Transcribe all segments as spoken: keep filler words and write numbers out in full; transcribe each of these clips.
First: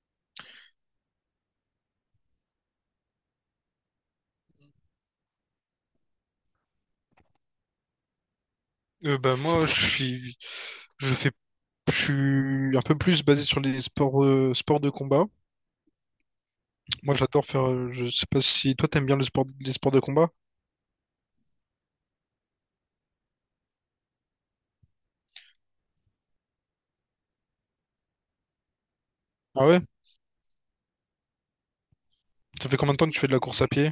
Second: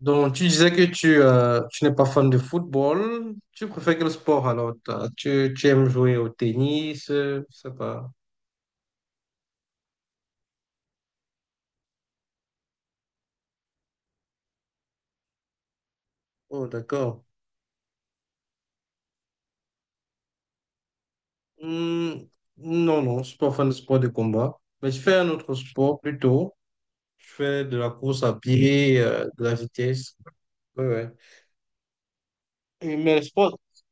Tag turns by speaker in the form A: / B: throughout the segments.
A: Donc, tu disais que tu, euh, tu n'es pas fan de football. Tu préfères quel sport alors? T'as- Tu, tu aimes jouer au tennis? euh, Je sais pas.
B: Euh, bah moi je suis je fais je suis un peu plus basé sur les sports euh, sports de combat.
A: Oh,
B: Moi
A: d'accord.
B: j'adore faire euh, je sais pas si toi t'aimes bien le sport les sports de combat.
A: Hmm, non, non, je suis pas fan de sport de combat. Mais je fais un autre sport plutôt. Je fais de la course à pied, euh, de la
B: Ah ouais?
A: vitesse. Ouais, ouais.
B: Ça fait combien
A: Et
B: de temps que
A: mais
B: tu
A: le
B: fais de la
A: sport,
B: course à pied?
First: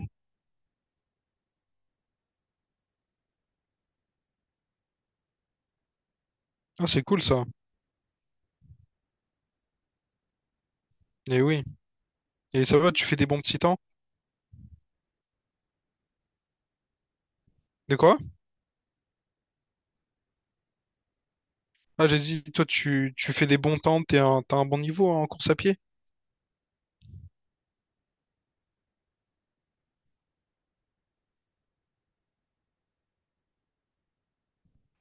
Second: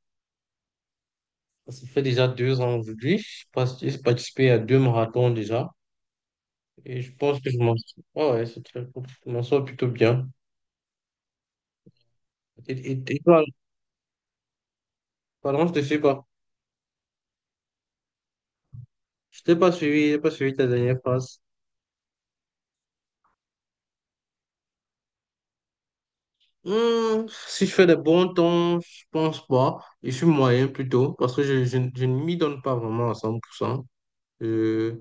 A: ça fait déjà deux ans aujourd'hui. J'ai parti- j'ai participé à deux marathons déjà.
B: Ah
A: Et
B: c'est
A: je
B: cool
A: pense
B: ça.
A: que je m'en sors. Ouais, ouais, c'est très cool. Je m'en sors plutôt bien.
B: Et oui. Et ça va,
A: Et, et,
B: tu fais
A: et
B: des bons
A: toi,
B: petits temps?
A: pardon, je te suis pas.
B: De quoi?
A: Je t'ai pas suivi, j'ai pas suivi ta dernière phrase.
B: Ah, j'ai dit, toi, tu, tu fais des bons temps, t'es un, t'as un bon niveau hein, en course à pied?
A: Hmm, si je fais des bons temps, je pense pas. Je suis moyen plutôt, parce que je, je, je ne m'y donne pas vraiment à cent pour cent. Euh,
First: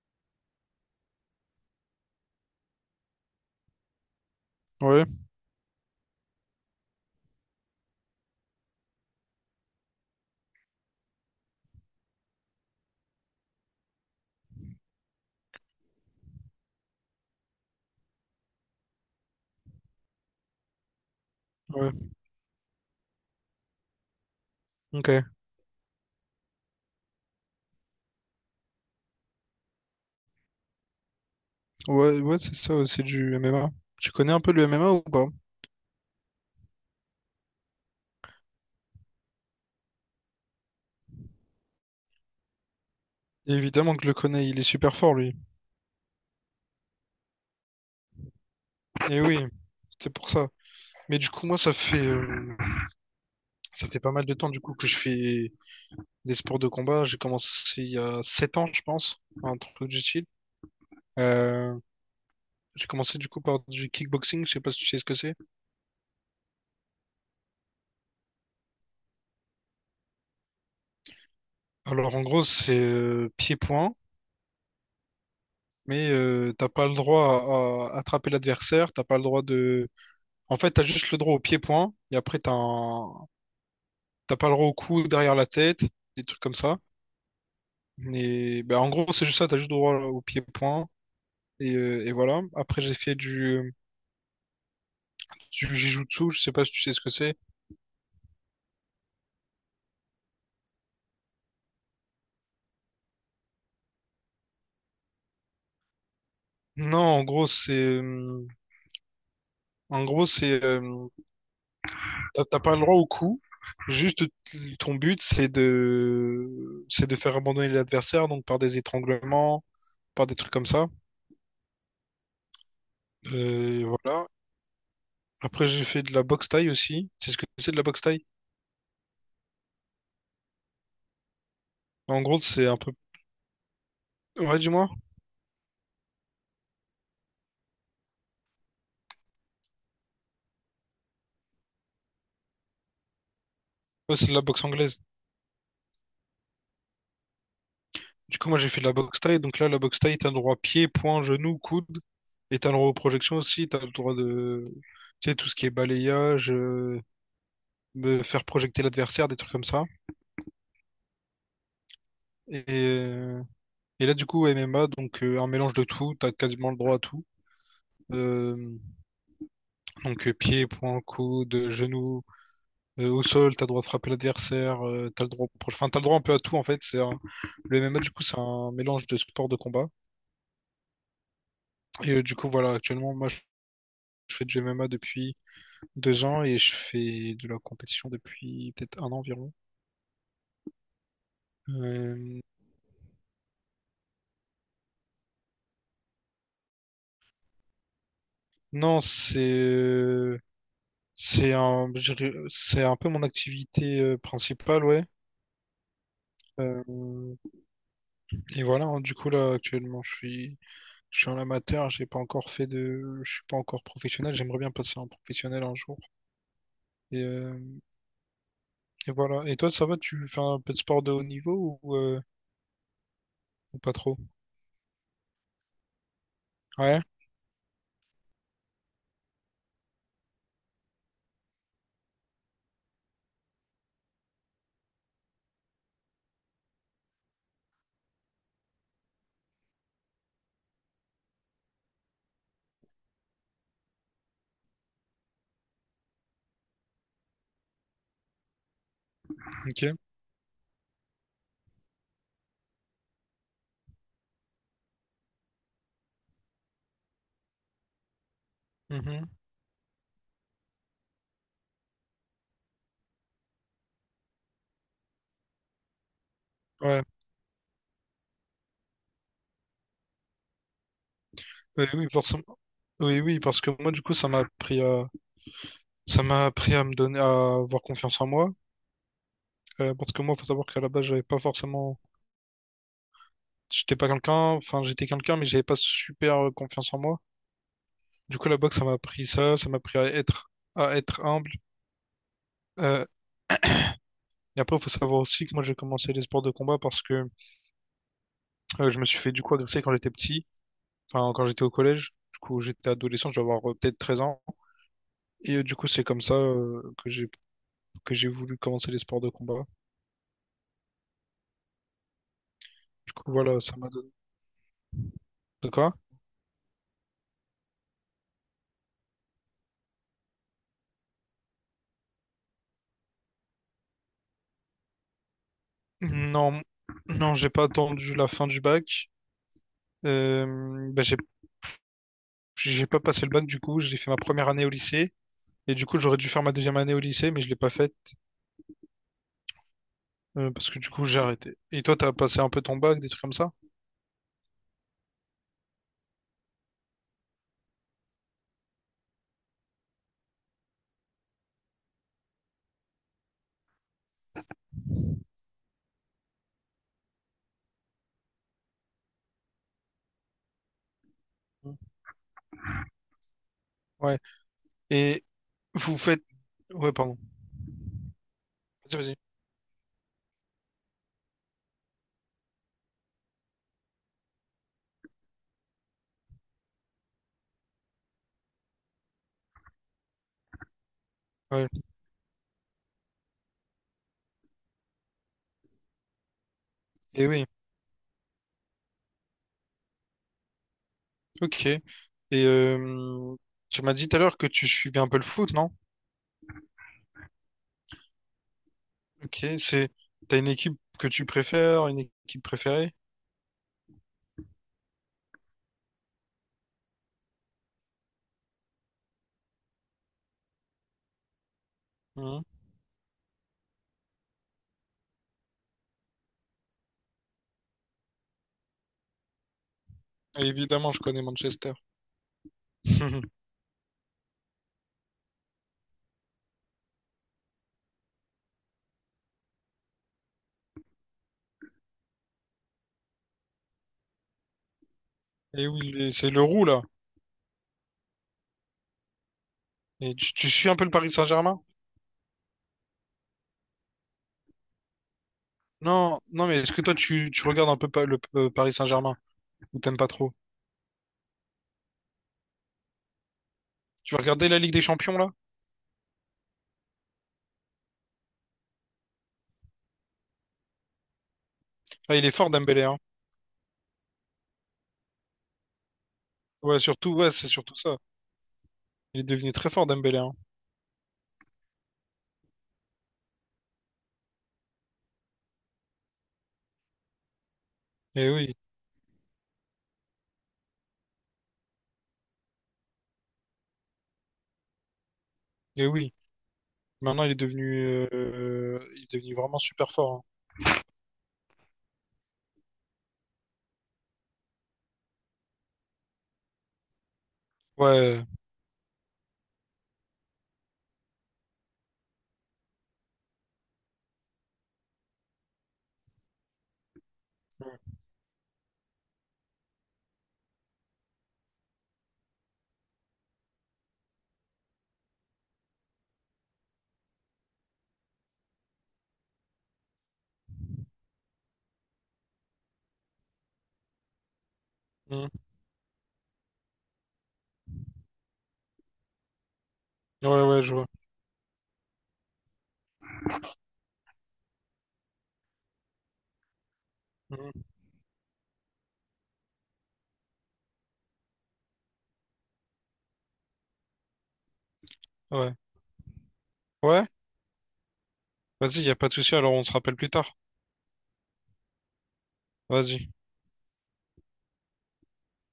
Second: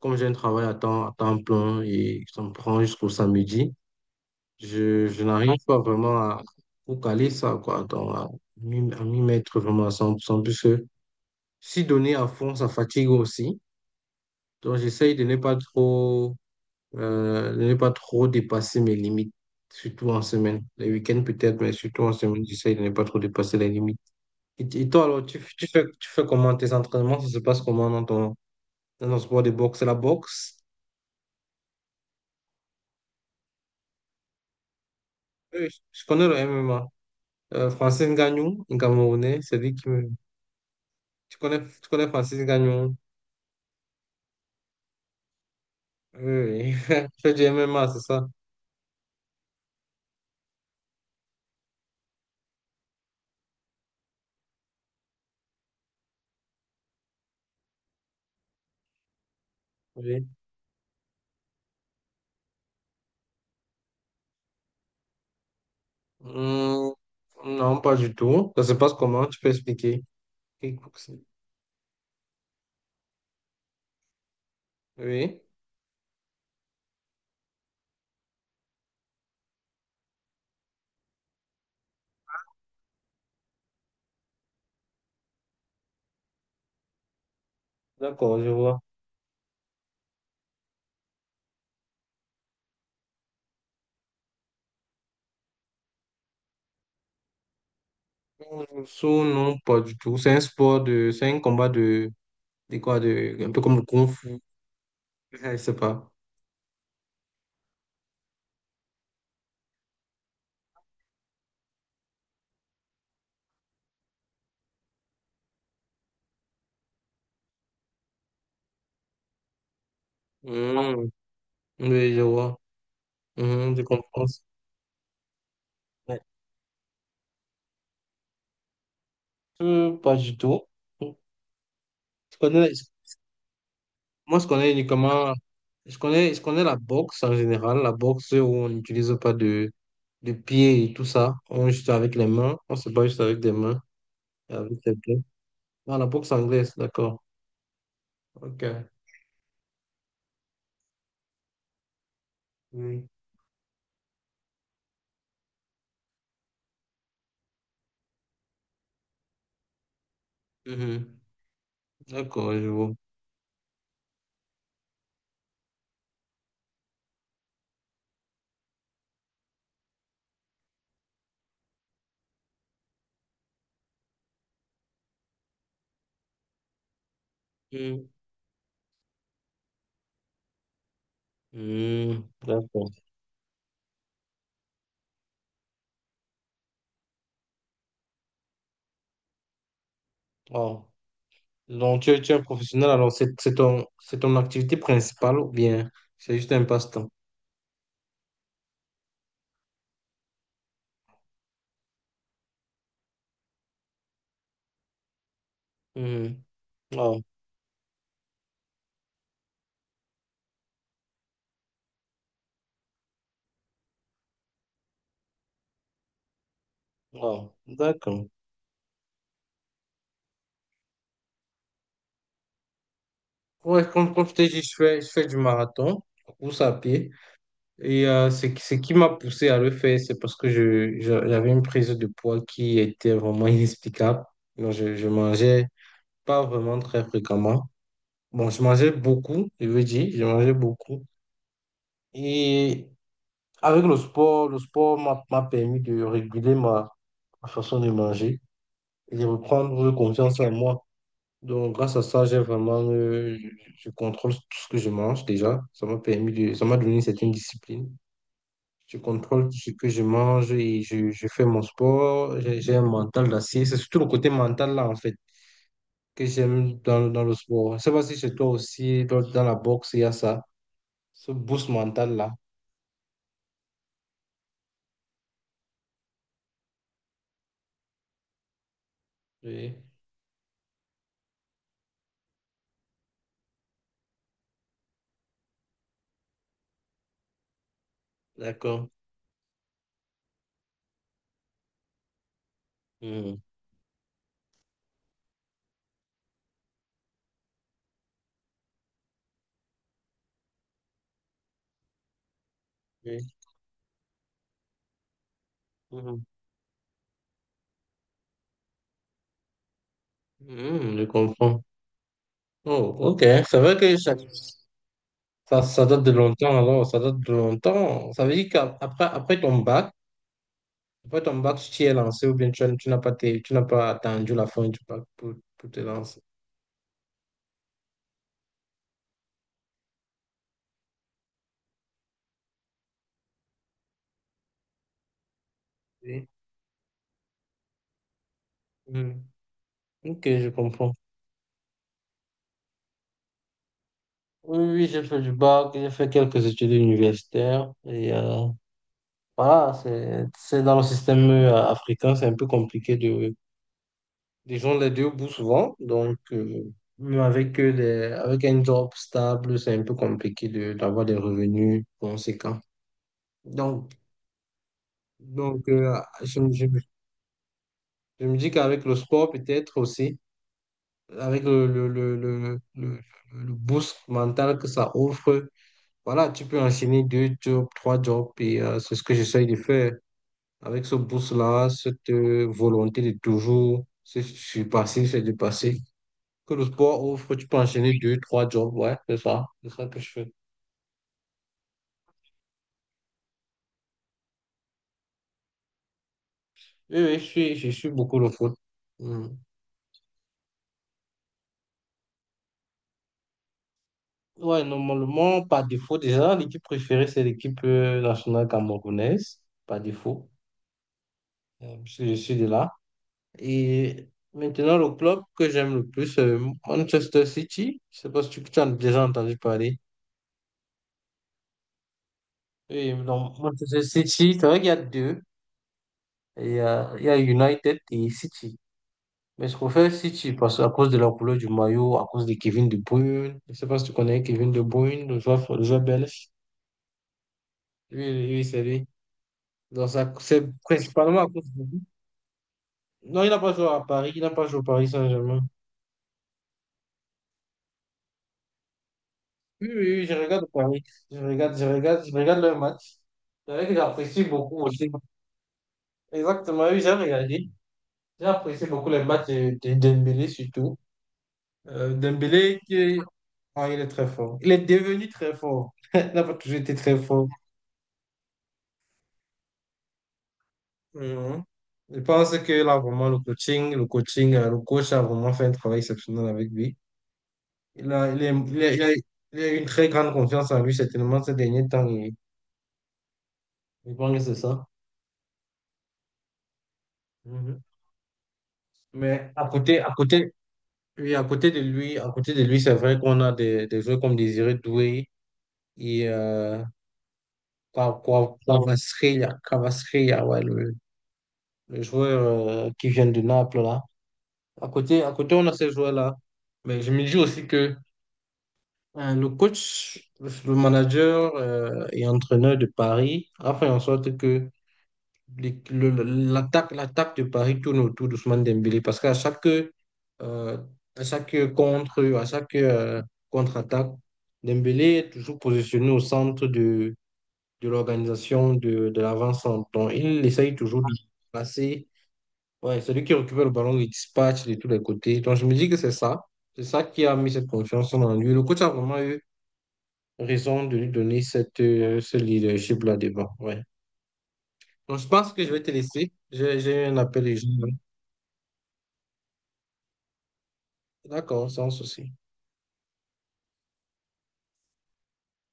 A: Comme j'ai un travail à temps, à temps plein et ça me prend jusqu'au samedi,
B: Ouais,
A: je, je n'arrive pas vraiment à caler ça, quoi, dans- à m'y à m'y mettre vraiment à cent pour cent, puisque si donner à fond, ça fatigue aussi. Donc j'essaye de ne pas trop Euh, de ne pas trop dépassé mes limites, surtout en semaine. Les week-ends peut-être, mais
B: ouais,
A: surtout en semaine, j'essaie de ne pas trop dépasser les limites. Et, et toi, alors,
B: ok.
A: tu, tu fais, tu fais comment tes entraînements? Ça se passe comment dans ton, dans ton sport de boxe? C'est la boxe?
B: Ouais, ouais, c'est ça, ouais, c'est du M M A. Tu connais un peu le M M A ou pas?
A: Oui, je je connais le M M A. Euh, Francis Ngannou, un Camerounais, c'est lui qui me... Tu connais, tu connais Francis Ngannou?
B: Évidemment que je le connais, il est super fort, lui.
A: Oui, oui. Je fais du M M A, c'est ça?
B: Et oui, c'est pour ça. Mais du coup, moi, ça fait, euh, ça fait pas mal de temps, du coup, que je fais des sports de combat. J'ai commencé il y a sept ans, je pense, un truc du style.
A: Oui.
B: Euh, J'ai commencé du coup par du kickboxing, je sais pas si tu sais ce que c'est.
A: Hum, non, pas du tout. Ça se passe comment? Tu peux expliquer? Kickboxing.
B: Alors en gros, c'est euh, pied-point,
A: Oui,
B: mais euh, t'as pas le droit à, à attraper l'adversaire, t'as pas le droit de… En fait, t'as juste le droit au pied-point, et après t'as un… t'as pas le droit au coup derrière la tête, des trucs comme ça.
A: d'accord, je
B: Et
A: vois.
B: bah, en gros, c'est juste ça, t'as juste le droit au pied-point, et, euh, et voilà. Après, j'ai fait du, du jujutsu, je sais pas si tu sais ce que c'est.
A: Saut, non, pas du tout. C'est un sport de. C'est un combat de. De quoi de, un peu comme le Kung Fu. Ah, je sais pas.
B: Non, en gros, c'est... euh, En gros, c'est… euh, T'as t'as pas le droit au coup. Juste t- ton but, c'est de c'est de faire abandonner l'adversaire, donc par des étranglements, par des trucs comme ça.
A: Mmh, oui, je vois. Mmh, je
B: Euh,
A: comprends.
B: voilà. Après, j'ai fait de
A: Ouais.
B: la boxe thaï aussi. C'est ce que c'est de la boxe thaï.
A: Euh, pas du tout. Je
B: En gros, c'est
A: connais,
B: un
A: je-
B: peu.
A: moi, je
B: Ouais,
A: connais
B: dis-moi.
A: uniquement. Je connais, je connais la boxe en général. La boxe où on n'utilise pas de, de pieds et tout ça. On est juste avec les mains. On se bat juste avec des mains
B: Ouais, c'est de la
A: et
B: boxe
A: avec les
B: anglaise.
A: pieds. Ah, la boxe anglaise, d'accord.
B: Du coup, moi,
A: Ok.
B: j'ai fait de la boxe thaï. Donc là, la boxe thaï, t'as le droit pied, poing, genou, coude. Et t'as le droit aux
A: Oui.
B: projections aussi. T'as le droit de. Tu sais, tout ce qui est balayage, euh, de faire projeter l'adversaire, des trucs comme ça.
A: Mhm. D'accord,
B: Et.
A: je vois.
B: euh, Et là, du coup, M M A, donc euh, un mélange de tout, t'as quasiment le droit à tout. Euh, donc euh, Pied, poing, coude, genou, euh, au sol, t'as le droit de frapper l'adversaire, euh, t'as le droit, enfin t'as le droit un peu à tout en fait. C'est un- le M M A
A: Mmh.
B: du coup, c'est un mélange de sport de combat. Et
A: Mmh,
B: euh, du coup, voilà,
A: d'accord.
B: actuellement, moi, je je fais du M M A depuis deux ans et je fais de la compétition depuis peut-être un an environ.
A: Oh. Donc, tu es, tu
B: Euh,
A: es professionnel, alors c'est c'est ton, c'est ton activité principale ou bien c'est juste un passe-temps?
B: non, c'est euh, c'est un, je dirais- c'est un peu mon activité euh, principale, ouais.
A: Mhm. Oh,
B: Euh, Et voilà, hein, du coup là actuellement je suis je suis en amateur, j'ai pas encore fait de je suis pas encore professionnel, j'aimerais bien passer en professionnel un jour. Et,
A: oh,
B: euh,
A: d'accord.
B: et voilà. Et toi ça va, tu fais un peu de sport de haut niveau ou, euh, ou
A: Ouais,
B: pas
A: comme,
B: trop?
A: comme je t'ai dit, je fais, je fais du marathon, course à
B: Ouais,
A: pied. Et euh, ce, qui- ce qui m'a poussé à le faire, c'est parce que je, je- j'avais une prise de poids qui était vraiment inexplicable. Donc, je, je mangeais pas vraiment très fréquemment. Bon, je mangeais beaucoup, je veux dire, je mangeais beaucoup. Et avec le sport, le sport m'a m'a permis de réguler ma, ma façon de manger et de reprendre
B: ok.
A: confiance en moi. Donc, grâce à ça, j'ai vraiment, euh, je, je contrôle tout ce que je mange déjà. Ça m'a permis de, ça m'a donné une certaine discipline. Je
B: Mhm.
A: contrôle tout ce que je mange et je, je fais mon sport. J'ai j'ai un mental d'acier. C'est surtout le côté mental là, en fait, que j'aime
B: Ouais.
A: dans, dans le sport. Je ne sais pas si chez toi aussi, dans, dans la boxe, il y a ça, ce boost
B: Oui, oui,
A: mental là.
B: forcément. Oui, oui, parce que moi du coup ça m'a appris à ça m'a appris à me donner à avoir confiance en moi.
A: Oui,
B: Euh, parce que moi, faut savoir qu'à la base, j'avais pas forcément j'étais pas quelqu'un, enfin j'étais quelqu'un, mais j'avais pas super euh, confiance en moi. Du coup, la boxe, ça
A: d'accord.
B: m'a appris ça, ça m'a appris à être, à être humble. Euh,
A: Mhm.
B: et après, il faut savoir aussi que moi, j'ai commencé les sports de combat parce que euh, je me suis fait du coup agresser quand j'étais petit, enfin, quand j'étais au collège. Du coup, j'étais
A: Oui.
B: adolescent, je dois avoir euh, peut-être treize ans. Et euh, du coup, c'est comme
A: Mhm.
B: ça euh, que j'ai que j'ai voulu commencer les sports de combat.
A: Hmm, je comprends. Oh,
B: Du
A: ok.
B: coup,
A: C'est
B: voilà,
A: vrai
B: ça m'a
A: que
B: donné
A: ça, ça,
B: de
A: ça
B: quoi?
A: date de longtemps, alors. Ça date de longtemps. Ça veut dire qu'après après ton bac, après ton bac, tu t'es lancé ou bien tu, as- tu n'as pas, été- tu n'as pas attendu la fin du bac pour, pour te lancer.
B: Non, non, j'ai pas attendu la fin du bac. Euh, bah, j'ai j'ai pas passé le bac, du coup, j'ai fait ma première année au lycée. Et du coup, j'aurais
A: Oui.
B: dû faire ma deuxième année au lycée, mais je l'ai pas faite.
A: Hmm. Ok, je
B: Euh, parce que du
A: comprends.
B: coup, j'ai arrêté. Et toi, t'as passé un peu ton bac, des trucs comme ça?
A: Oui, oui, oui, j'ai fait du bac, j'ai fait quelques études universitaires. Et euh, voilà, c'est, c'est dans le système euh, africain, c'est un peu compliqué de. Ils ont les deux bouts souvent, donc euh, mais avec, euh, les- avec un job stable, c'est un peu compliqué de- d'avoir des revenus conséquents. Donc,
B: Ouais. Et
A: donc euh,
B: vous faites…
A: je, me je me-
B: Ouais, pardon.
A: je me dis qu'avec le
B: Vas-y, vas-y.
A: sport, peut-être aussi, avec le, le, le, le, le, le boost mental que ça offre, voilà, tu peux enchaîner deux jobs, trois jobs, et euh, c'est ce que j'essaye de faire. Avec ce
B: Ouais.
A: boost-là, cette euh, volonté de toujours se surpasser, se dépasser. Que le sport
B: Et
A: offre,
B: oui.
A: tu peux enchaîner deux, trois jobs, ouais, c'est ça, c'est ça que je fais.
B: Ok. Et euh, tu m'as dit tout à l'heure que tu suivais un peu le foot, non?
A: Oui, oui, je suis, je suis beaucoup le foot. Hmm.
B: Ok, c'est t'as une équipe que tu préfères, une équipe préférée?
A: Ouais, normalement, par défaut, déjà, l'équipe préférée, c'est l'équipe euh, nationale camerounaise, par défaut, euh, parce que je suis de
B: Mhm.
A: là. Et maintenant, le club que j'aime le plus, c'est Manchester City. Je sais pas si tu, tu as déjà entendu parler.
B: Et évidemment, je connais Manchester.
A: Oui, donc Manchester City, c'est vrai qu'il y a deux. Il y a, il y a United et City. Mais ce qu'on fait, si tu passes à cause de la couleur du maillot, à cause de Kevin De Bruyne, je ne sais pas si tu connais Kevin De Bruyne, le joueur, le
B: Et
A: joueur
B: oui, les-
A: belge.
B: c'est le roux là.
A: Oui, oui c'est lui. Donc, ça,
B: Et tu,
A: c'est
B: tu suis un peu le Paris
A: principalement à cause
B: Saint-Germain?
A: de lui. Non, il n'a pas joué à Paris, il n'a pas joué au Paris Saint-Germain.
B: Non, non, mais est-ce que toi tu, tu regardes un peu pa- le euh, Paris Saint-Germain
A: Oui, oui,
B: ou t'aimes
A: oui,
B: pas
A: je
B: trop?
A: regarde Paris. Je regarde, je regarde, je regarde le match. C'est vrai que
B: Tu vas
A: j'apprécie
B: regarder la
A: beaucoup
B: Ligue des
A: aussi.
B: Champions là?
A: Exactement, oui, j'ai regardé. J'ai apprécié beaucoup les matchs de, de Dembélé surtout. Euh,
B: Ah, il est fort
A: Dembélé,
B: Dembélé, hein.
A: qui... Ah, il est très fort. Il est devenu très fort. Il n'a pas toujours été
B: Ouais,
A: très
B: surtout,
A: fort.
B: ouais, c'est surtout ça. Il est devenu très fort Dembélé, hein.
A: Mhm. Je pense que là, vraiment, le coaching, le coaching, euh, le coach a vraiment fait un travail exceptionnel avec lui. Il a, il
B: Et
A: est-
B: oui,
A: il est- il a- il a une très grande confiance en lui, certainement, ces derniers temps. Et, je pense que c'est ça.
B: et oui. Maintenant, il est
A: Mhm.
B: devenu, euh, euh, il est
A: Mais
B: devenu
A: à
B: vraiment
A: côté,
B: super
A: à
B: fort, hein.
A: côté, oui, à côté de lui, à côté de lui, c'est vrai qu'on a des, des joueurs comme Désiré Doué et euh, Kwa-
B: Ouais.
A: Kwa- Kwavaskhlia- Kwavaskhlia, ouais, le, le joueur euh, qui vient de Naples, là. À côté, à côté, on a ces joueurs-là. Mais je me dis aussi que Euh, Le coach, le manager euh, et entraîneur de Paris a fait en sorte que les- le- le- l'attaque, l'attaque de Paris tourne autour d'Ousmane Dembélé parce qu'à chaque, euh, à chaque contre, à chaque euh, contre-attaque, Dembélé est
B: Mm.
A: toujours positionné au centre de, de l'organisation de, de l'avant-centre. Donc, il
B: Ouais,
A: essaye
B: ouais, je
A: toujours
B: vois.
A: de passer. Ouais, c'est lui qui récupère le ballon, il dispatche de tous les côtés. Donc, je me dis que c'est ça. C'est ça qui a mis cette
B: Mm.
A: confiance en lui. Le coach a vraiment eu raison de lui donner cette, euh, ce leadership-là devant. Ouais. Donc, je pense que je
B: Ouais.
A: vais te laisser. J'ai j'ai eu un
B: Ouais.
A: appel. et je-
B: Vas-y, y a pas de souci. Alors, on se rappelle plus tard.
A: D'accord, sans souci.
B: Vas-y.